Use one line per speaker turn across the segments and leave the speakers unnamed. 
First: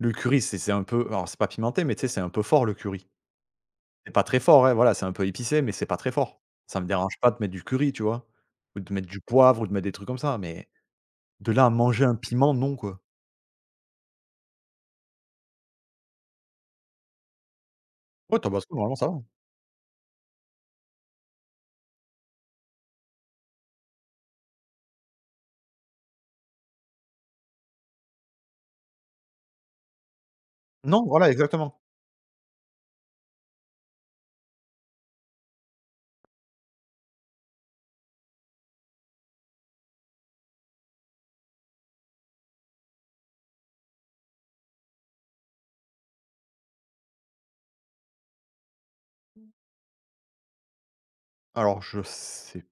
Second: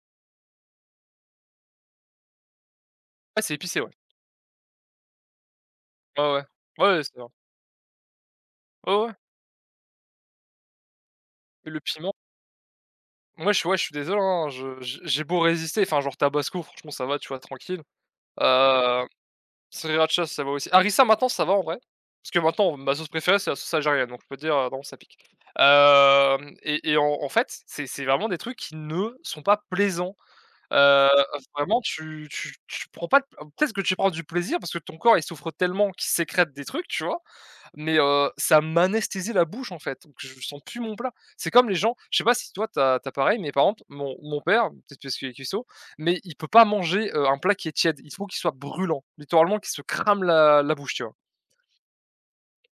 Le curry, c'est c'est un peu alors c'est pas pimenté mais, tu sais, c'est un peu fort le curry.
Ah! C'est épicé, ouais.
C'est pas très fort, ouais, voilà, c'est un peu épicé mais c'est pas très
Ouais,
fort.
ouais,
Ça me
ouais c'est
dérange
vrai.
pas de mettre du curry, tu vois, ou de
Ouais,
mettre
ouais.
du poivre ou de mettre des trucs comme ça mais, de là à
Le
manger
piment.
un piment, non, quoi!
Moi, je suis ouais, je suis désolé, hein, je j'ai j'ai beau résister, enfin, genre, tabasco, franchement, ça va, tu vois, tranquille,
Ouais, Tabasco, normalement,
heu,
ça va.
sriracha, ça va aussi harissa, maintenant, ça va en vrai, parce que, maintenant, ma sauce préférée c'est la sauce algérienne, donc je peux dire, heu, bon, ça pique, hem, et et en en fait, c'est c'est vraiment des trucs qui ne sont pas plaisants,
Non,
heu,
voilà, exactement.
vraiment tu tu tu prends pas d peut-être que tu prends du plaisir parce que ton corps il souffre tellement qu'il sécrète des trucs, tu vois mais ça, heu, m'anesthésie la bouche, en fait, donc je sens plus mon plat. C'est comme les gens je sais pas si toi tu as tu as pareil, mais par exemple, mon mon père, peut-être parce qu'il est cuistot mais il peut pas manger, heu, un plat qui est tiède, il faut qu'il soit brûlant, littéralement qu'il se crame la la bouche, tu vois?
Alors je sais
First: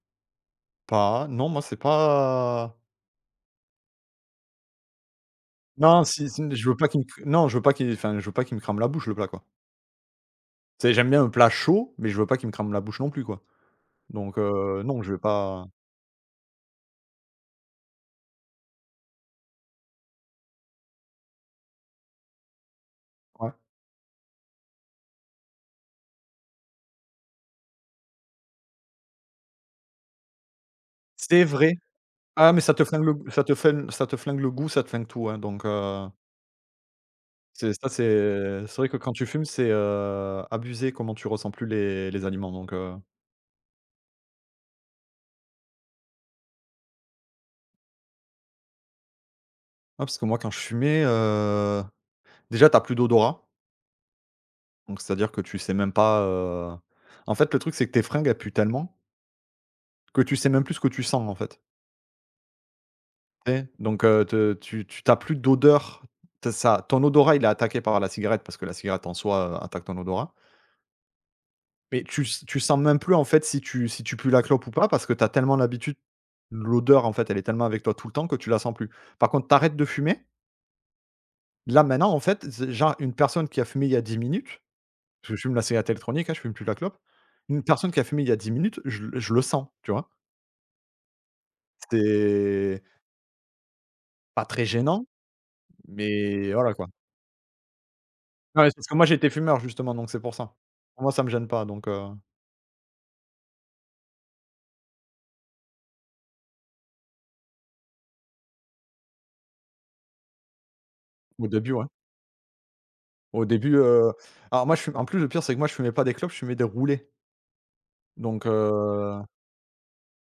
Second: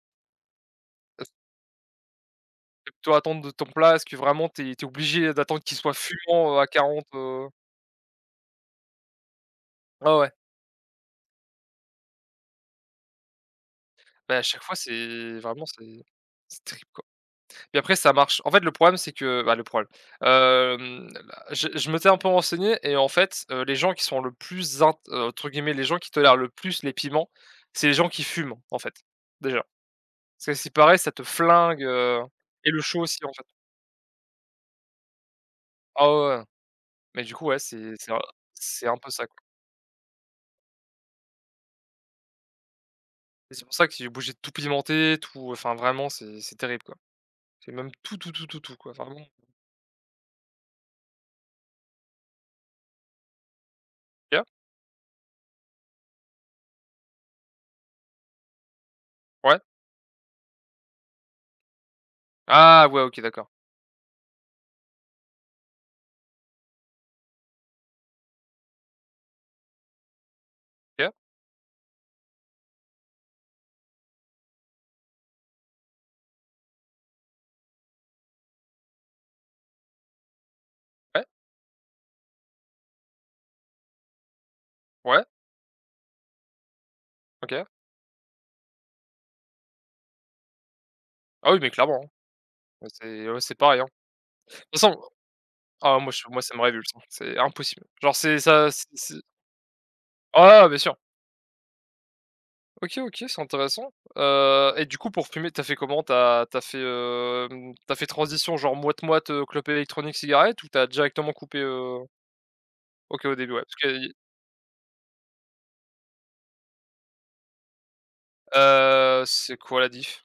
pas. Non, moi, c'est pas
Toi, attendre de ton plat est-ce que vraiment tu es tu es obligé d'attendre qu'il soit
Non, si si
fumant, heu, à
je veux pas qu'il
40, heu?
non, je veux pas qu'il enfin, je veux pas qu'il me crame la bouche, le plat, quoi.
Ouais, ouais.
Tu sais, j'aime bien un plat chaud, mais je veux pas qu'il me crame la bouche non plus, quoi,
Beh,
donc
à chaque fois,
heu, non, je vais
c'est vraiment,
pas
c'est c'est terrible, quoi. Puis après, ça marche en fait, le problème, c'est que bah, le problème, hem, je je m'étais un peu renseigné et en fait,
Ouais.
heu, les gens qui sont le plus zin entre guillemets, «les gens qui tolèrent le plus les piments», c'est les gens qui fument, en fait, déjà, parce que, à ce qu'il paraît ça te
C'est vrai.
flingue, heu
Ah! Mais
et
ça
le
te
chaud
flingue le
aussi,
g
en
ça
fait.
te flin ça te flingue le goût, ça te flingue tout, hein, donc heu
Ah ouais, ouais. Mais du coup, ouais,
Tu sais, ça
c'est
c'est,
c'est, heu,
heu, c'est
c'est
vrai
un
que
peu
quand tu
ça quoi.
fumes, c'est, heu, abusé comment tu ressens plus les les aliments, donc heu
Et c'est pour ça qu'il est obligé de tout pimenté, tout, enfin vraiment c'est c'est terrible quoi. J'ai même tout, tout, tout, tout, tout, quoi, enfin, bon.
Ouais, parce que moi quand je fumais, heu, déjà, tu as plus d'odorat
Ouais.
donc c'est-à-dire que tu sais même pas, heu, en fait, le truc, c'est que tes fringues, elles puent tellement
Ouais.
que tu sais même plus ce que tu sens, en fait.
Ah! Ouais, OK, d'accord.
Et, donc heu, te tu tu tu as plus d'odeur. T ça ton odorat il est attaqué par la cigarette parce que la cigarette en soi, heu, attaque ton odorat
Ouais.
mais tu s tu sens même plus, en fait, si tu si tu pues la clope ou pas, parce que tu as tellement l'habitude l'odeur, en fait, elle est tellement avec toi tout le temps que tu la sens plus. Par contre tu arrêtes de fumer
Ouais.
là, maintenant, en fait, c genre une personne qui a fumé il y a 10 minutes
Ouais.
je fume la cigarette électronique, hein, je fume plus la clope. Une
OK.
personne qui a fumé il y a 10 minutes, je le je le sens, tu vois?
Ah oui, mais clairement, hein.
C'est
Ouais, c'est ouais, c'est pareil, hein.
pas
De
très
toute façon
gênant,
ah, moi je moi,
mais
ça me
voilà, quoi.
révulse, c'est impossible, genre, c'est
Ouais,
ça c'est
parce que moi
ce
j'étais fumeur justement, donc c'est pour ça.
Ah! Ouais, bien sûr.
Moi, ça me gêne pas, donc heu
OK, OK, c'est intéressant, heu et, du coup, pour fumer, tu as fait comment, tu as tu as fait, hem, tu as fait transition genre moit moit, heu, clope électronique, cigarette ou tu as directement
Au
coupé,
début, ouais.
heu? OK, au
Au
début, ouais.
début,
Parce qu'il
heu,
y
alors, moi, je fume en plus, le pire, c'est que, moi, je fumais pas des clopes, je fumais des roulées donc
Heu,
heu
c'est quoi la diff?